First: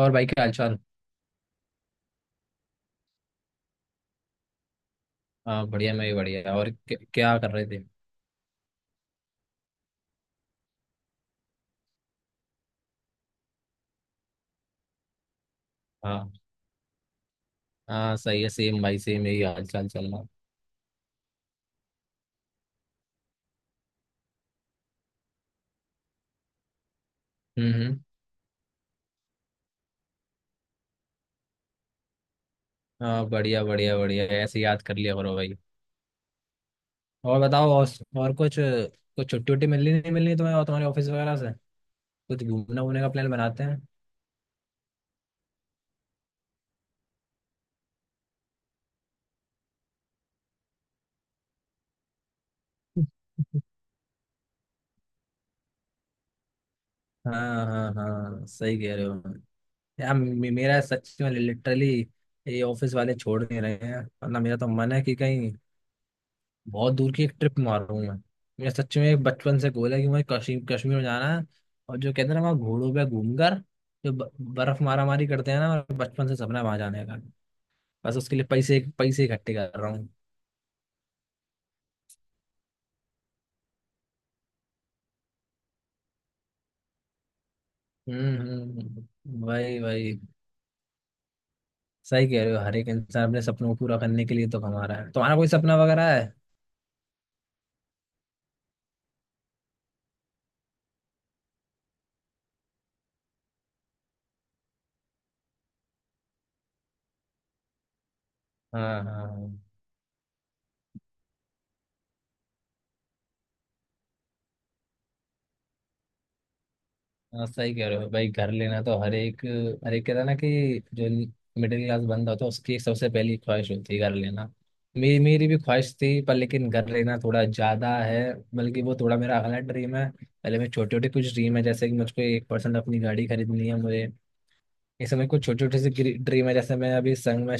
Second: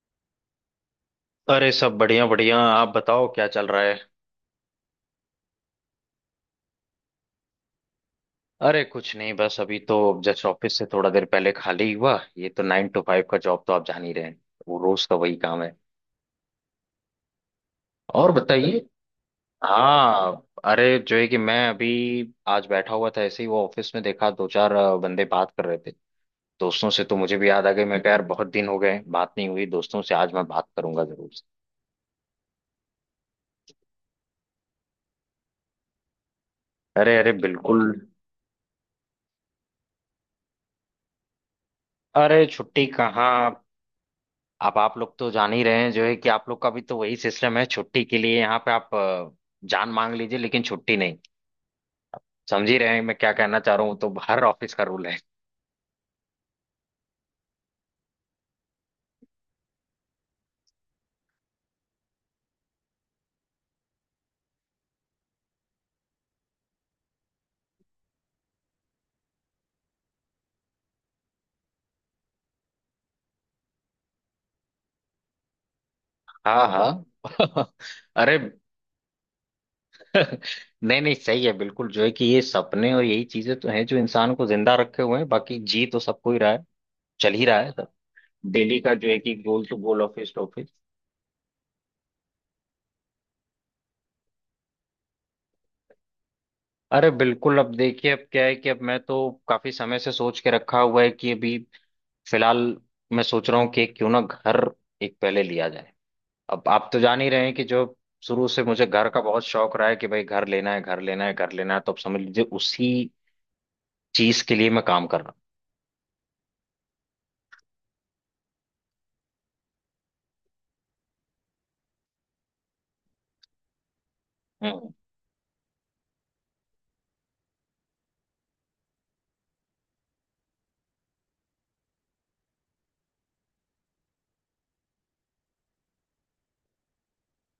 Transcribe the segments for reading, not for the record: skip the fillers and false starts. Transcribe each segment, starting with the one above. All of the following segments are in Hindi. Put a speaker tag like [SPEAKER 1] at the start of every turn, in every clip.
[SPEAKER 1] और भाई क्या हालचाल?
[SPEAKER 2] अरे सब बढ़िया बढ़िया। आप बताओ क्या चल रहा है।
[SPEAKER 1] हाँ, बढ़िया। मैं भी बढ़िया। और क्या, क्या कर रहे थे?
[SPEAKER 2] अरे कुछ नहीं, बस अभी तो जस्ट ऑफिस से थोड़ा देर पहले खाली हुआ। ये तो 9 to 5 का जॉब तो आप जान ही रहे हैं। वो रोज का वही काम है।
[SPEAKER 1] हाँ, हाँ,
[SPEAKER 2] और
[SPEAKER 1] सही है। सेम
[SPEAKER 2] बताइए।
[SPEAKER 1] भाई सेम, यही हालचाल चल रहा।
[SPEAKER 2] हाँ, अरे जो है कि मैं अभी आज बैठा हुआ था ऐसे ही, वो ऑफिस में देखा दो चार बंदे बात कर रहे थे दोस्तों से, तो मुझे भी याद आ
[SPEAKER 1] हम्म,
[SPEAKER 2] गई।
[SPEAKER 1] हम्म।
[SPEAKER 2] मैं कहा यार, बहुत दिन हो गए बात नहीं हुई दोस्तों से, आज मैं बात करूंगा जरूर से।
[SPEAKER 1] हाँ, बढ़िया बढ़िया बढ़िया। ऐसे याद कर लिया करो भाई।
[SPEAKER 2] अरे अरे,
[SPEAKER 1] और बताओ।
[SPEAKER 2] बिल्कुल।
[SPEAKER 1] और कुछ कुछ छुट्टी उट्टी मिलनी नहीं मिलनी तुम्हें और तुम्हारे ऑफिस वगैरह से? कुछ
[SPEAKER 2] अरे
[SPEAKER 1] घूमने
[SPEAKER 2] छुट्टी
[SPEAKER 1] वूमने का प्लान
[SPEAKER 2] कहाँ।
[SPEAKER 1] बनाते हैं?
[SPEAKER 2] अब आप लोग तो जान ही रहे हैं जो है कि आप लोग का भी तो वही सिस्टम है। छुट्टी के लिए यहाँ पे आप जान मांग लीजिए, लेकिन छुट्टी नहीं। समझ ही रहे हैं मैं क्या कहना चाह रहा हूँ। तो हर ऑफिस का रूल है।
[SPEAKER 1] हाँ, हाँ, हाँ, सही कह रहे हो। यार मेरा सच में लिटरली ये ऑफिस वाले छोड़ नहीं रहे हैं, वरना मेरा तो मन है कि कहीं बहुत दूर की एक ट्रिप मारूं मैं। मेरा सच में एक बचपन से गोल है कि मुझे कश्मीर कश्मीर में जाना है। और जो कहते हैं ना, वहाँ घोड़ों पे घूमकर जो बर्फ मारा मारी करते हैं ना, मेरा बचपन से सपना है
[SPEAKER 2] हाँ
[SPEAKER 1] वहां जाने का।
[SPEAKER 2] हाँ।
[SPEAKER 1] बस
[SPEAKER 2] अरे।
[SPEAKER 1] उसके लिए पैसे पैसे इकट्ठे कर रहा हूँ।
[SPEAKER 2] नहीं नहीं, सही है बिल्कुल। जो है कि ये सपने और यही चीजें तो हैं जो इंसान को जिंदा रखे हुए हैं, बाकी जी तो सबको ही रहा है। चल ही रहा है सब।
[SPEAKER 1] हम्म,
[SPEAKER 2] डेली का जो है कि गोल टू
[SPEAKER 1] वही
[SPEAKER 2] गोल,
[SPEAKER 1] वही।
[SPEAKER 2] Office to office.
[SPEAKER 1] सही कह रहे हो। हर एक इंसान अपने सपनों को पूरा करने के लिए तो कमा रहा है। तुम्हारा कोई सपना वगैरह है?
[SPEAKER 2] अरे बिल्कुल। अब देखिए, अब क्या है कि अब मैं तो काफी समय से सोच के रखा हुआ है कि अभी फिलहाल मैं सोच रहा हूँ कि क्यों ना घर एक पहले लिया जाए। अब आप तो जान ही रहे हैं कि जो शुरू से मुझे
[SPEAKER 1] हाँ,
[SPEAKER 2] घर
[SPEAKER 1] हाँ,
[SPEAKER 2] का बहुत
[SPEAKER 1] हाँ।
[SPEAKER 2] शौक रहा है कि भाई घर लेना है, घर लेना है, घर लेना है। तो आप समझ लीजिए उसी चीज के लिए मैं काम कर रहा
[SPEAKER 1] हाँ, सही कह रहे हो भाई। घर लेना तो हर एक, हर एक कहता है ना कि जो मिडिल क्लास बंदा होता है, उसकी सबसे पहली ख्वाहिश होती है घर लेना।
[SPEAKER 2] हूँ।
[SPEAKER 1] मेरी मेरी भी ख्वाहिश थी, पर लेकिन घर लेना थोड़ा ज्यादा है, बल्कि वो थोड़ा मेरा अगला ड्रीम है। पहले मैं छोटे छोटे कुछ ड्रीम है, जैसे कि मुझको 1% अपनी गाड़ी खरीदनी है मुझे। इस समय कुछ छोटे छोटे से ड्रीम है, जैसे मैं अभी संग में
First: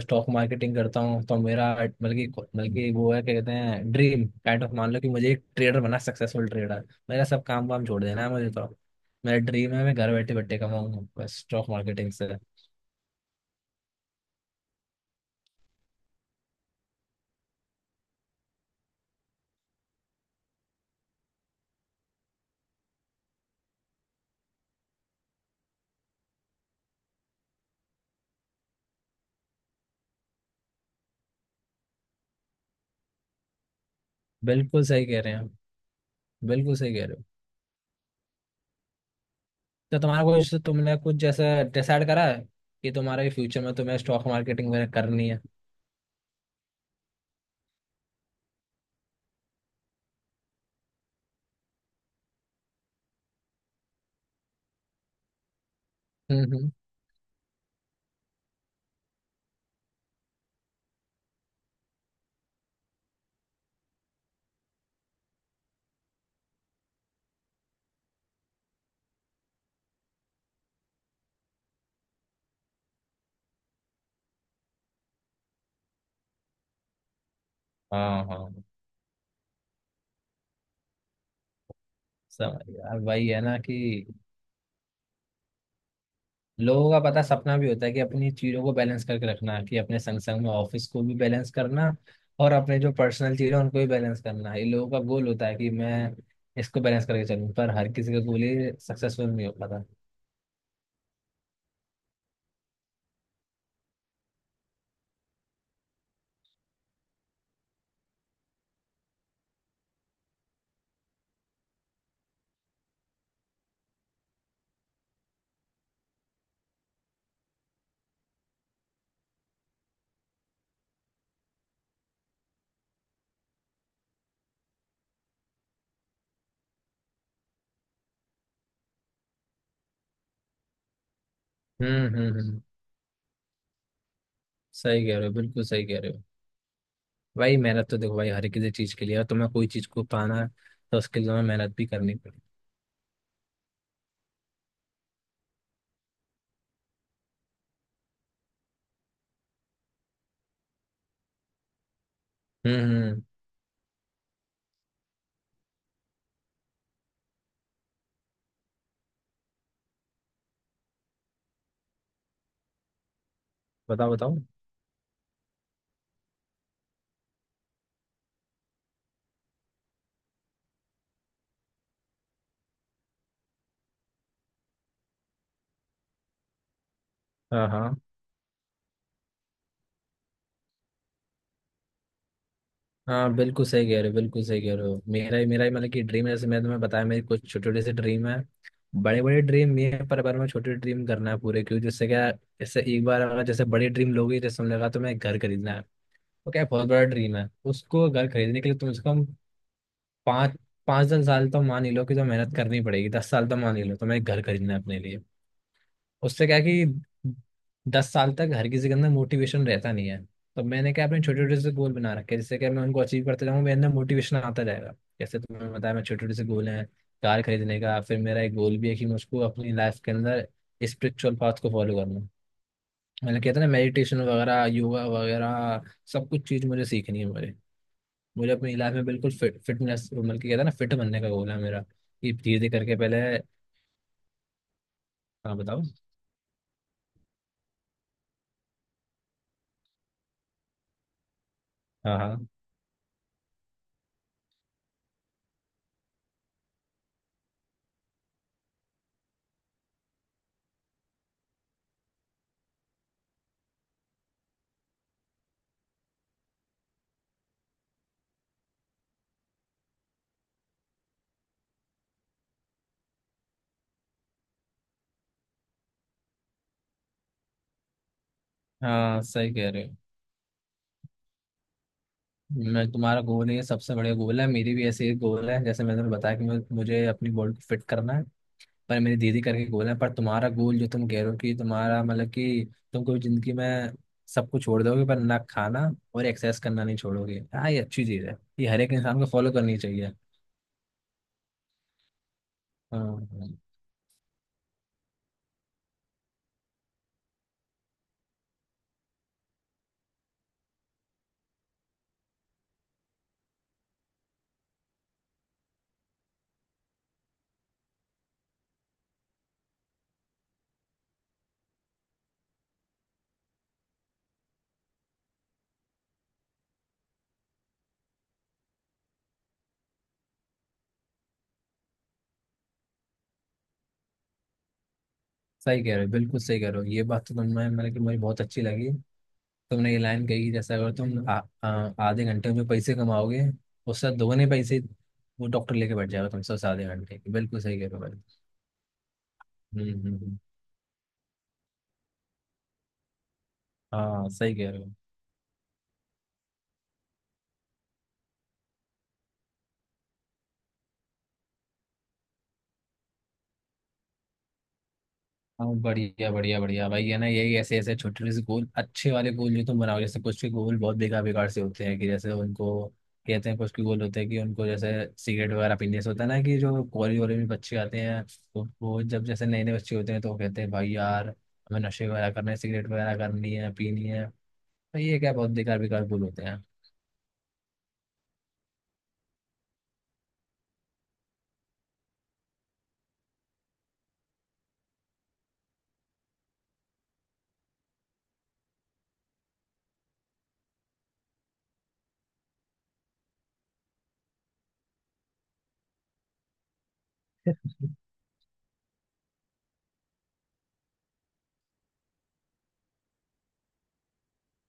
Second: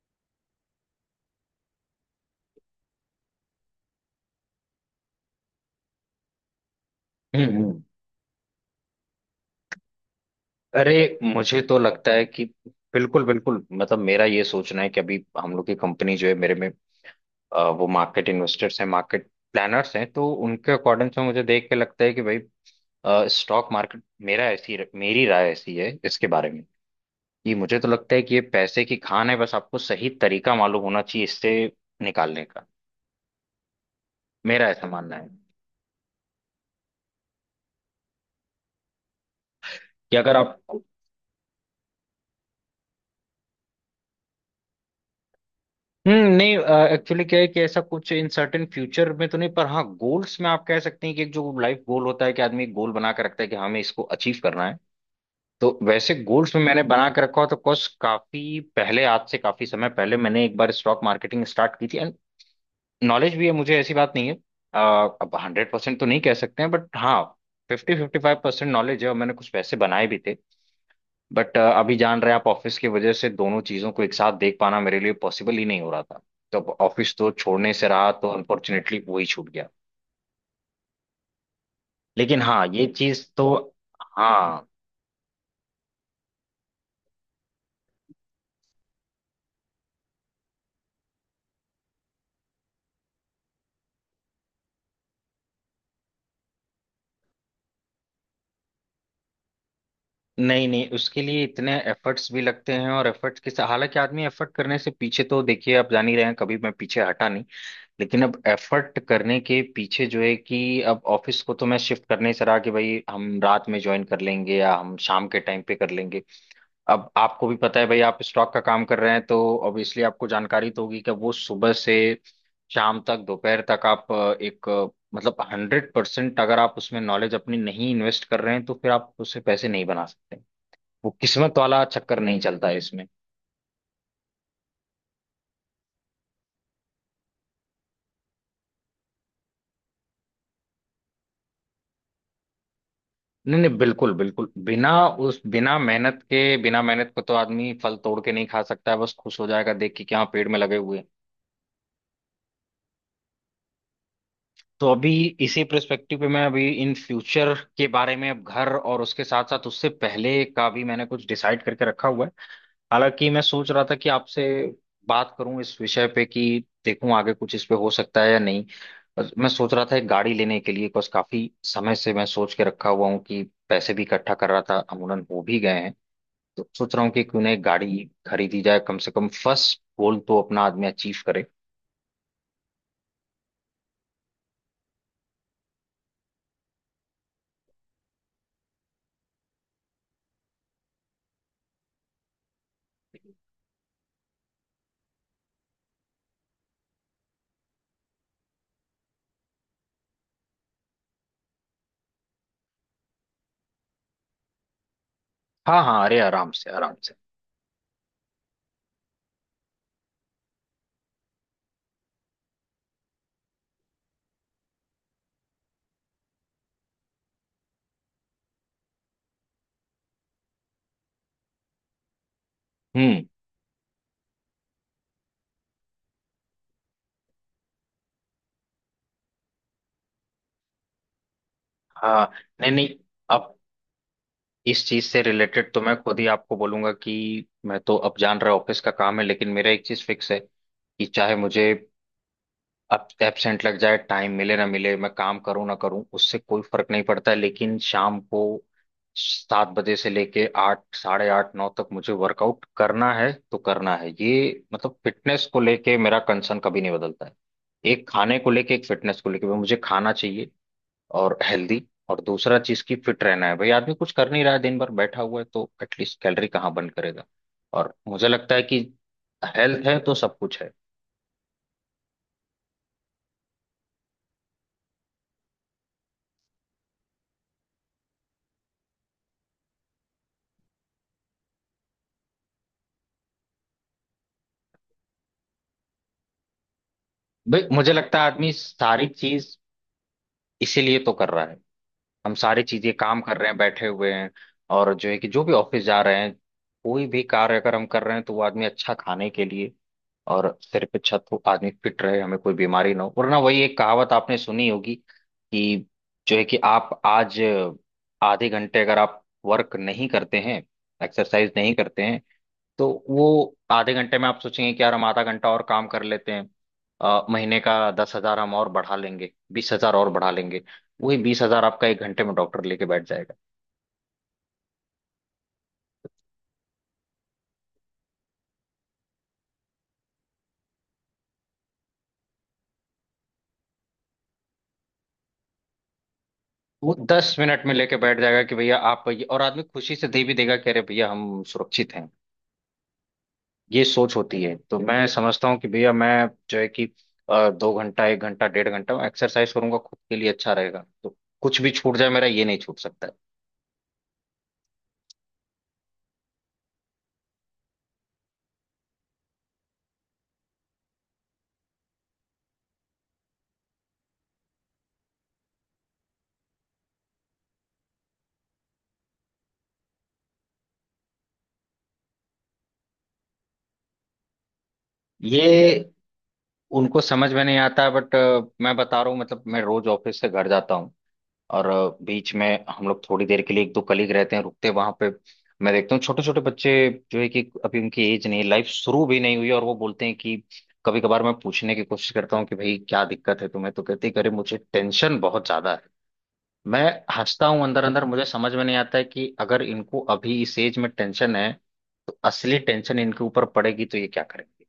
[SPEAKER 1] स्टॉक मार्केटिंग करता हूँ, तो मेरा बल्कि बल्कि वो है क्या कहते हैं ड्रीम काइंड ऑफ, मान लो कि मुझे एक ट्रेडर बनना, सक्सेसफुल ट्रेडर। मेरा सब काम
[SPEAKER 2] हम्म।
[SPEAKER 1] वाम छोड़ देना है मुझे तो। मेरा ड्रीम है मैं घर बैठे बैठे कमाऊँ,
[SPEAKER 2] अरे
[SPEAKER 1] बस
[SPEAKER 2] मुझे
[SPEAKER 1] स्टॉक
[SPEAKER 2] तो लगता
[SPEAKER 1] मार्केटिंग
[SPEAKER 2] है
[SPEAKER 1] से।
[SPEAKER 2] कि बिल्कुल बिल्कुल, मतलब मेरा ये सोचना है कि अभी हम लोग की कंपनी जो है, मेरे में वो मार्केट इन्वेस्टर्स हैं, मार्केट प्लानर्स हैं, तो उनके अकॉर्डिंग से मुझे देख के लगता है कि भाई स्टॉक मार्केट, मेरा ऐसी मेरी राय ऐसी है इसके बारे में। ये मुझे तो लगता है कि ये पैसे की खान है, बस आपको सही तरीका मालूम होना चाहिए इससे निकालने का। मेरा
[SPEAKER 1] बिल्कुल
[SPEAKER 2] ऐसा
[SPEAKER 1] सही
[SPEAKER 2] मानना
[SPEAKER 1] कह
[SPEAKER 2] है
[SPEAKER 1] रहे हैं आप। बिल्कुल सही कह रहे हो। तो
[SPEAKER 2] कि
[SPEAKER 1] तुम्हारा
[SPEAKER 2] अगर
[SPEAKER 1] कुछ
[SPEAKER 2] आप,
[SPEAKER 1] तुमने कुछ जैसा डिसाइड करा है कि तुम्हारे फ्यूचर में तुम्हें स्टॉक मार्केटिंग वगैरह करनी है?
[SPEAKER 2] हम्म, नहीं, एक्चुअली क्या है कि ऐसा कुछ इन सर्टेन फ्यूचर में तो नहीं, पर हाँ गोल्स में आप कह सकते हैं कि एक जो लाइफ गोल होता है कि आदमी गोल बना के रखता है कि हाँ, हमें इसको अचीव करना है। तो वैसे
[SPEAKER 1] हम्म,
[SPEAKER 2] गोल्स में
[SPEAKER 1] हम्म।
[SPEAKER 2] मैंने बना के रखा हो तो, कुछ काफी पहले, आज से काफी समय पहले, मैंने एक बार स्टॉक मार्केटिंग स्टार्ट की थी। नॉलेज भी है मुझे, ऐसी बात नहीं है। अब 100% तो नहीं कह सकते हैं, बट हाँ फिफ्टी, 55% नॉलेज है, और मैंने कुछ पैसे बनाए भी थे। बट अभी जान रहे हैं आप ऑफिस की वजह से दोनों चीज़ों को एक साथ देख पाना मेरे लिए पॉसिबल ही नहीं हो रहा था। तो अब ऑफिस तो छोड़ने से रहा,
[SPEAKER 1] हाँ,
[SPEAKER 2] तो
[SPEAKER 1] हाँ।
[SPEAKER 2] अनफॉर्चुनेटली वही छूट गया। लेकिन
[SPEAKER 1] समझ
[SPEAKER 2] हाँ, ये
[SPEAKER 1] यार
[SPEAKER 2] चीज़
[SPEAKER 1] वही है
[SPEAKER 2] तो।
[SPEAKER 1] ना, कि
[SPEAKER 2] हाँ।
[SPEAKER 1] लोगों का पता सपना भी होता है कि अपनी चीजों को बैलेंस करके रखना, कि अपने संग संग में ऑफिस को भी बैलेंस करना, और अपने जो पर्सनल चीजें हैं, उनको भी बैलेंस करना, ये लोगों का गोल होता है कि मैं इसको बैलेंस करके चलूं। पर हर किसी का गोल ये सक्सेसफुल नहीं हो पाता।
[SPEAKER 2] नहीं नहीं, उसके लिए इतने एफर्ट्स भी लगते हैं, और हालांकि आदमी एफर्ट करने से पीछे तो, देखिए आप जान ही रहे हैं, कभी मैं पीछे हटा नहीं। लेकिन अब एफर्ट करने के पीछे जो है कि, अब ऑफिस को तो मैं शिफ्ट करने से रहा कि भाई हम रात में ज्वाइन कर लेंगे या हम शाम के टाइम पे कर लेंगे। अब आपको भी पता है भाई, आप स्टॉक का काम कर रहे हैं तो ऑब्वियसली आपको जानकारी तो होगी कि वो सुबह से शाम तक, दोपहर तक, आप एक मतलब 100% अगर आप उसमें नॉलेज अपनी नहीं इन्वेस्ट कर रहे हैं तो फिर आप उससे पैसे नहीं बना सकते। वो किस्मत वाला
[SPEAKER 1] हम्म,
[SPEAKER 2] चक्कर
[SPEAKER 1] हम्म,
[SPEAKER 2] नहीं
[SPEAKER 1] हम्म।
[SPEAKER 2] चलता है इसमें।
[SPEAKER 1] सही कह रहे हो। बिल्कुल सही कह रहे हो। भाई मेहनत तो देखो भाई, हर किसी चीज के लिए है। तुम्हें कोई चीज को पाना है, तो उसके लिए तुम्हें मेहनत भी करनी पड़ेगी।
[SPEAKER 2] नहीं नहीं बिल्कुल बिल्कुल, बिना उस बिना मेहनत के, बिना मेहनत को तो आदमी फल तोड़ के नहीं खा सकता है, बस खुश हो जाएगा देख के कि हाँ पेड़ में लगे हुए हैं।
[SPEAKER 1] हम्म, हम्म।
[SPEAKER 2] तो अभी इसी पर्सपेक्टिव पे मैं अभी इन फ्यूचर के बारे में, अब घर और उसके साथ साथ उससे पहले का भी मैंने कुछ डिसाइड करके रखा हुआ है। हालांकि मैं सोच रहा था कि
[SPEAKER 1] बताओ, बताओ।
[SPEAKER 2] आपसे बात करूं इस विषय पे कि देखूं आगे कुछ इस पे हो सकता है या नहीं। बस मैं सोच रहा था एक गाड़ी लेने के लिए, बस काफी समय से मैं सोच के रखा हुआ हूँ कि पैसे भी इकट्ठा कर रहा था, अमूमन हो भी गए हैं। तो सोच रहा हूँ कि क्यों ना एक
[SPEAKER 1] हाँ, हाँ।
[SPEAKER 2] गाड़ी खरीदी जाए, कम से कम फर्स्ट गोल तो अपना आदमी अचीव करे।
[SPEAKER 1] हाँ, बिल्कुल सही कह रहे हो। बिल्कुल सही कह रहे हो। मेरा ही मतलब कि ड्रीम है, जैसे मैंने तुम्हें बताया मेरी कुछ छोटे छोटे से ड्रीम है। बड़े बड़े ड्रीम भी हैं, पर मैं छोटे ड्रीम करना है पूरे क्यों जिससे क्या। जैसे एक बार अगर जैसे बड़े ड्रीम लोगे, जैसे हमने कहा तुम्हें एक घर खरीदना है, तो क्या बहुत बड़ा ड्रीम है, उसको घर खरीदने के लिए तुम से कम पाँच पाँच दस साल तो मान ही लो कि तो मेहनत करनी पड़ेगी। 10 साल तो मान ही लो तुम्हें एक घर खरीदना है अपने लिए।
[SPEAKER 2] हाँ हाँ, अरे
[SPEAKER 1] उससे
[SPEAKER 2] आराम
[SPEAKER 1] क्या है
[SPEAKER 2] से आराम से।
[SPEAKER 1] कि 10 साल तक हर किसी के अंदर मोटिवेशन रहता नहीं है। तो मैंने क्या अपने छोटे छोटे से गोल बना रखे हैं, जिससे कि मैं उनको अचीव करते जाऊँ मेरे अंदर मोटिवेशन आता जाएगा। जैसे तुमने बताया मैं छोटे छोटे से गोल हैं, कार खरीदने का। फिर मेरा एक गोल भी है कि मैं उसको अपनी लाइफ के अंदर स्पिरिचुअल पाथ को फॉलो करना।
[SPEAKER 2] हम्म।
[SPEAKER 1] मैंने कहता ना मेडिटेशन वगैरह योगा वगैरह, सब कुछ चीज़ मुझे सीखनी है मुझे। मुझे अपनी लाइफ में बिल्कुल फिट फिटनेस मतलब कि कहता ना फिट बनने का गोल है मेरा
[SPEAKER 2] हाँ
[SPEAKER 1] कि धीरे धीरे
[SPEAKER 2] नहीं नहीं,
[SPEAKER 1] करके पहले।
[SPEAKER 2] अब इस चीज से
[SPEAKER 1] हाँ,
[SPEAKER 2] रिलेटेड तो
[SPEAKER 1] बताओ।
[SPEAKER 2] मैं खुद ही आपको बोलूंगा कि मैं तो, अब जान रहा ऑफिस का काम है, लेकिन मेरा एक चीज फिक्स है कि चाहे मुझे
[SPEAKER 1] हाँ, हाँ,
[SPEAKER 2] अब एबसेंट लग जाए, टाइम मिले ना मिले, मैं काम करूं ना करूं, उससे कोई फर्क नहीं पड़ता है, लेकिन शाम को 7 बजे से लेके 8, 8:30, 9 तक मुझे वर्कआउट करना है तो करना है। ये मतलब फिटनेस को लेके मेरा कंसर्न कभी नहीं बदलता है। एक खाने को लेके, एक फिटनेस को लेके। भाई मुझे खाना चाहिए और हेल्दी, और दूसरा चीज की फिट रहना है। भाई आदमी कुछ कर नहीं रहा है, दिन भर बैठा हुआ है, तो एटलीस्ट कैलोरी कहाँ बर्न करेगा। और मुझे लगता है कि
[SPEAKER 1] हाँ, सही कह रहे
[SPEAKER 2] हेल्थ
[SPEAKER 1] हो।
[SPEAKER 2] है तो सब कुछ है।
[SPEAKER 1] मैं तुम्हारा गोल है सबसे बढ़िया गोल है। मेरी भी ऐसे ही गोल है, जैसे मैंने तुम्हें बताया कि मुझे मुझे अपनी बॉडी को फिट करना है। पर मेरी दीदी करके गोल है, पर तुम्हारा गोल जो तुम कह रहे हो कि तुम्हारा मतलब कि तुम कभी जिंदगी में सब कुछ छोड़ दोगे, पर ना खाना और एक्सरसाइज करना नहीं छोड़ोगे।
[SPEAKER 2] भाई
[SPEAKER 1] हाँ, ये
[SPEAKER 2] मुझे
[SPEAKER 1] अच्छी
[SPEAKER 2] लगता
[SPEAKER 1] चीज़
[SPEAKER 2] है
[SPEAKER 1] है,
[SPEAKER 2] आदमी
[SPEAKER 1] ये हर एक
[SPEAKER 2] सारी
[SPEAKER 1] इंसान को फॉलो
[SPEAKER 2] चीज
[SPEAKER 1] करनी चाहिए।
[SPEAKER 2] इसीलिए तो कर रहा है। हम सारी चीजें
[SPEAKER 1] हाँ,
[SPEAKER 2] काम कर रहे
[SPEAKER 1] हाँ,
[SPEAKER 2] हैं, बैठे हुए हैं, और जो है कि जो भी ऑफिस जा रहे हैं, कोई भी कार्य अगर हम कर रहे हैं, तो वो आदमी अच्छा खाने के लिए, और सिर पे छत हो, आदमी फिट रहे, हमें कोई बीमारी ना हो। वरना वही एक कहावत आपने सुनी होगी कि जो है कि आप आज आधे घंटे अगर आप वर्क नहीं करते हैं, एक्सरसाइज नहीं करते हैं, तो वो आधे घंटे में आप सोचेंगे कि यार हम आधा घंटा और काम कर लेते हैं, महीने का 10,000 हम और बढ़ा लेंगे, 20,000 और बढ़ा लेंगे। वही 20,000 आपका एक घंटे में डॉक्टर लेके बैठ जाएगा।
[SPEAKER 1] सही कह रहे हो। बिल्कुल सही कह रहे हो। ये बात तो तुमने मतलब कि मुझे बहुत अच्छी लगी। तुमने ये लाइन कही, जैसे अगर तुम आ, आ, आधे घंटे में पैसे कमाओगे, उससे दोगुने पैसे वो डॉक्टर लेके बैठ जाएगा तुमसे उस आधे
[SPEAKER 2] वो
[SPEAKER 1] घंटे के।
[SPEAKER 2] दस
[SPEAKER 1] बिल्कुल
[SPEAKER 2] मिनट में
[SPEAKER 1] सही कह रहे
[SPEAKER 2] लेके
[SPEAKER 1] हो
[SPEAKER 2] बैठ
[SPEAKER 1] भाई।
[SPEAKER 2] जाएगा कि भैया आप ये, और आदमी
[SPEAKER 1] हम्म,
[SPEAKER 2] खुशी
[SPEAKER 1] हम्म,
[SPEAKER 2] से दे भी देगा, कह रहे भैया हम सुरक्षित हैं। ये सोच
[SPEAKER 1] हाँ,
[SPEAKER 2] होती है।
[SPEAKER 1] सही कह
[SPEAKER 2] तो
[SPEAKER 1] रहे हो।
[SPEAKER 2] मैं समझता हूँ कि भैया मैं जो है कि 2 घंटा, 1 घंटा, डेढ़ घंटा एक्सरसाइज करूंगा खुद के लिए अच्छा रहेगा, तो कुछ भी छूट जाए मेरा ये नहीं छूट सकता है।
[SPEAKER 1] हाँ, बढ़िया बढ़िया बढ़िया भाई, है ना, यही ऐसे ऐसे छोटे छोटे से गोल, अच्छे वाले गोल जो तुम बनाओ। जैसे कुछ के गोल बहुत बेकार बेकार से होते हैं, कि जैसे उनको कहते हैं कुछ के गोल होते हैं कि उनको जैसे सिगरेट वगैरह पीने से होता है ना, कि जो कॉलेज वॉलेज में बच्चे आते हैं, तो वो जब जैसे नए नए बच्चे होते हैं तो वो कहते हैं भाई यार हमें नशे वगैरह करने हैं सिगरेट वगैरह करनी है पीनी है। भाई ये क्या बहुत बेकार
[SPEAKER 2] ये
[SPEAKER 1] बेकार बोल होते हैं।
[SPEAKER 2] उनको समझ में नहीं आता है, बट मैं बता रहा हूँ मतलब। मैं रोज ऑफिस से घर जाता हूँ, और बीच में हम लोग थोड़ी देर के लिए, एक दो कलीग रहते हैं, रुकते हैं वहां पे। मैं देखता हूँ छोटे छोटे बच्चे, जो है कि अभी उनकी एज नहीं, लाइफ शुरू भी नहीं हुई, और वो बोलते हैं कि, कभी कभार मैं पूछने की कोशिश करता हूँ कि भाई क्या दिक्कत है तुम्हें, तो कहते हैं कि अरे मुझे टेंशन बहुत ज्यादा है। मैं हंसता हूँ अंदर अंदर, मुझे समझ में नहीं आता है कि अगर इनको अभी इस एज में टेंशन है, तो असली टेंशन इनके ऊपर पड़ेगी तो ये क्या करेंगे,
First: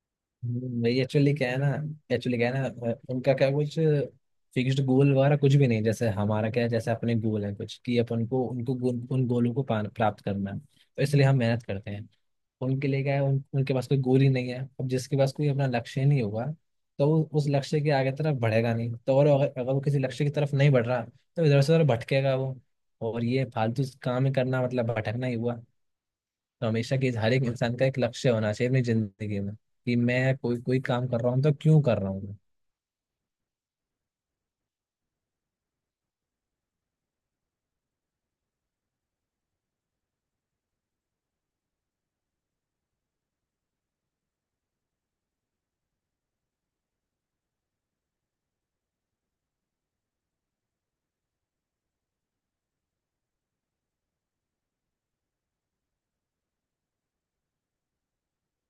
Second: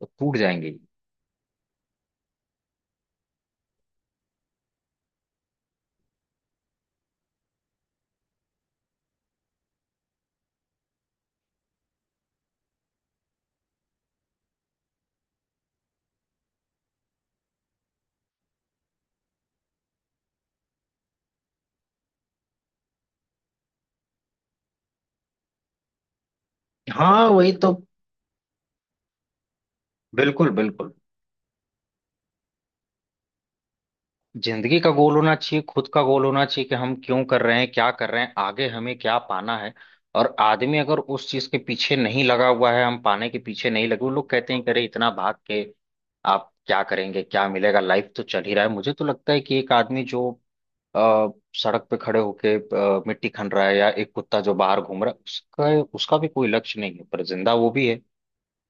[SPEAKER 2] तो टूट जाएंगे।
[SPEAKER 1] भाई एक्चुअली क्या है ना, उनका क्या कुछ फिक्स्ड गोल वगैरह कुछ भी नहीं, जैसे हमारा क्या है, जैसे अपने गोल है कुछ कि अपन को उनको गोल, उन गोलों को प्राप्त करना है, तो इसलिए हम मेहनत करते हैं। उनके लिए क्या है उनके पास कोई गोल ही नहीं है। अब जिसके पास कोई अपना लक्ष्य ही नहीं होगा, तो वो उस लक्ष्य के आगे तरफ बढ़ेगा नहीं। तो और अगर वो किसी लक्ष्य की तरफ नहीं बढ़ रहा, तो इधर से उधर भटकेगा वो। और ये फालतू काम ही करना मतलब भटकना ही हुआ। तो हमेशा कि
[SPEAKER 2] हाँ
[SPEAKER 1] हर एक
[SPEAKER 2] वही तो,
[SPEAKER 1] इंसान का एक लक्ष्य होना चाहिए अपनी जिंदगी में, कि मैं
[SPEAKER 2] बिल्कुल
[SPEAKER 1] कोई कोई
[SPEAKER 2] बिल्कुल।
[SPEAKER 1] काम कर रहा हूँ तो क्यों कर रहा हूँ मैं।
[SPEAKER 2] जिंदगी का गोल होना चाहिए, खुद का गोल होना चाहिए कि हम क्यों कर रहे हैं, क्या कर रहे हैं, आगे हमें क्या पाना है। और आदमी अगर उस चीज के पीछे नहीं लगा हुआ है, हम पाने के पीछे नहीं लगे, वो लोग कहते हैं कि अरे इतना भाग के आप क्या करेंगे, क्या मिलेगा, लाइफ तो चल ही रहा है। मुझे तो लगता है कि एक आदमी जो अ, सड़क पे खड़े होके मिट्टी खन रहा है, या एक कुत्ता जो बाहर घूम रहा है, उसका उसका भी कोई लक्ष्य नहीं है, पर जिंदा वो भी है।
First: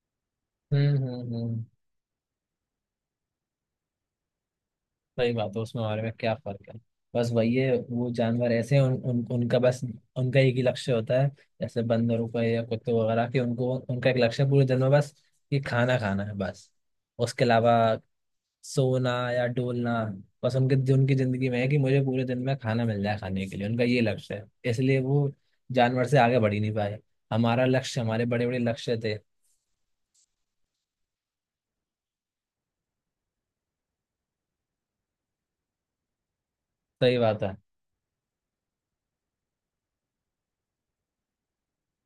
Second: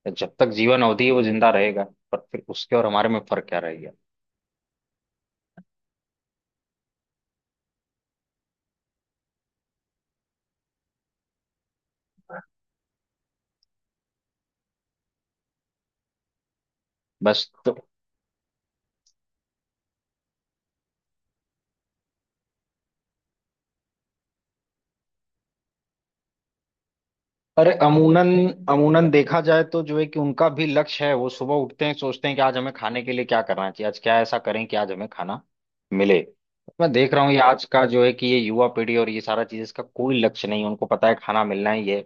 [SPEAKER 2] जब तक जीवन
[SPEAKER 1] हम्म,
[SPEAKER 2] अवधि है वो
[SPEAKER 1] हम्म,
[SPEAKER 2] जिंदा
[SPEAKER 1] हम्म।
[SPEAKER 2] रहेगा। पर फिर उसके और हमारे में फर्क क्या रहेगा।
[SPEAKER 1] सही बात है। उसमें हमारे में क्या फर्क है? बस वही है, वो जानवर ऐसे हैं। उन, उन उनका बस, उनका एक ही लक्ष्य होता है। जैसे बंदरों का या कुत्तों वगैरह के, उनको उनका एक लक्ष्य पूरे दिन में बस ये खाना खाना है। बस उसके
[SPEAKER 2] बस
[SPEAKER 1] अलावा
[SPEAKER 2] तो।
[SPEAKER 1] सोना या डोलना। बस उनके उनकी जिंदगी में है कि मुझे पूरे दिन में खाना मिल जाए, खाने के लिए उनका ये लक्ष्य है, इसलिए वो जानवर से आगे बढ़ ही नहीं पाए। हमारा
[SPEAKER 2] अरे
[SPEAKER 1] लक्ष्य, हमारे
[SPEAKER 2] अमूनन,
[SPEAKER 1] बड़े बड़े लक्ष्य
[SPEAKER 2] अमूनन
[SPEAKER 1] थे।
[SPEAKER 2] देखा जाए तो जो है कि उनका भी लक्ष्य है, वो सुबह उठते हैं सोचते हैं कि आज हमें खाने के लिए क्या करना चाहिए, आज क्या ऐसा करें कि आज हमें खाना मिले। मैं देख
[SPEAKER 1] सही
[SPEAKER 2] रहा हूँ ये
[SPEAKER 1] बात है।
[SPEAKER 2] आज का जो है कि ये युवा पीढ़ी, और ये सारा चीज, इसका कोई लक्ष्य नहीं है। उनको पता है खाना मिलना ही है,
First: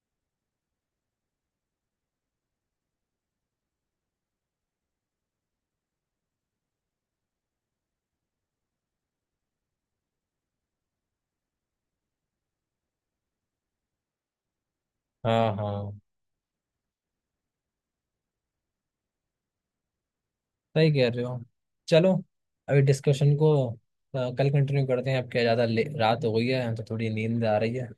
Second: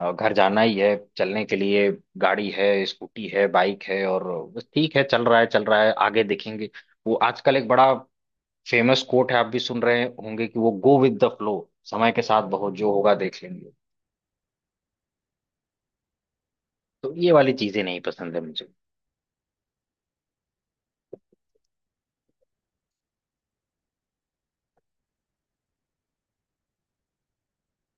[SPEAKER 2] घर जाना ही है, चलने के लिए गाड़ी है, स्कूटी है, बाइक है, और बस ठीक है, चल रहा है चल रहा है, आगे देखेंगे। वो आजकल एक बड़ा फेमस कोट है, आप भी सुन रहे होंगे कि वो गो विद द फ्लो, समय के साथ बहुत जो होगा देख लेंगे।
[SPEAKER 1] हाँ, हाँ,
[SPEAKER 2] तो ये वाली चीजें नहीं पसंद है मुझे।
[SPEAKER 1] सही कह रहे हो। चलो, अभी डिस्कशन को कल कंटिन्यू करते हैं। अब क्या ज़्यादा रात हो गई है तो थोड़ी नींद आ रही है।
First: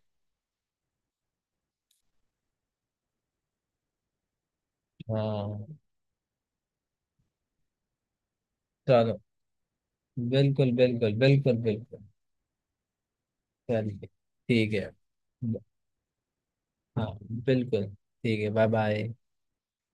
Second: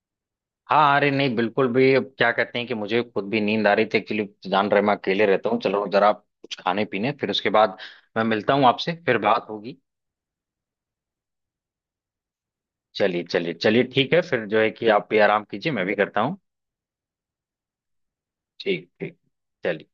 [SPEAKER 2] हाँ अरे नहीं बिल्कुल भी, अब क्या कहते हैं कि मुझे खुद भी नींद आ रही थी एक्चुअली। जान रहे मैं अकेले रहता हूँ,
[SPEAKER 1] हाँ।
[SPEAKER 2] चलो जरा कुछ खाने पीने फिर उसके बाद। मैं मिलता हूँ आपसे, फिर
[SPEAKER 1] चलो।
[SPEAKER 2] बात होगी।
[SPEAKER 1] बिल्कुल, बिल्कुल, बिल्कुल, बिल्कुल।
[SPEAKER 2] चलिए चलिए चलिए,
[SPEAKER 1] चलिए,
[SPEAKER 2] ठीक है फिर, जो है
[SPEAKER 1] ठीक
[SPEAKER 2] कि
[SPEAKER 1] है।
[SPEAKER 2] आप भी आराम
[SPEAKER 1] ब-
[SPEAKER 2] कीजिए मैं भी करता हूँ।
[SPEAKER 1] हाँ, बिल्कुल ठीक है। बाय
[SPEAKER 2] ठीक
[SPEAKER 1] बाय।
[SPEAKER 2] ठीक। चलिए।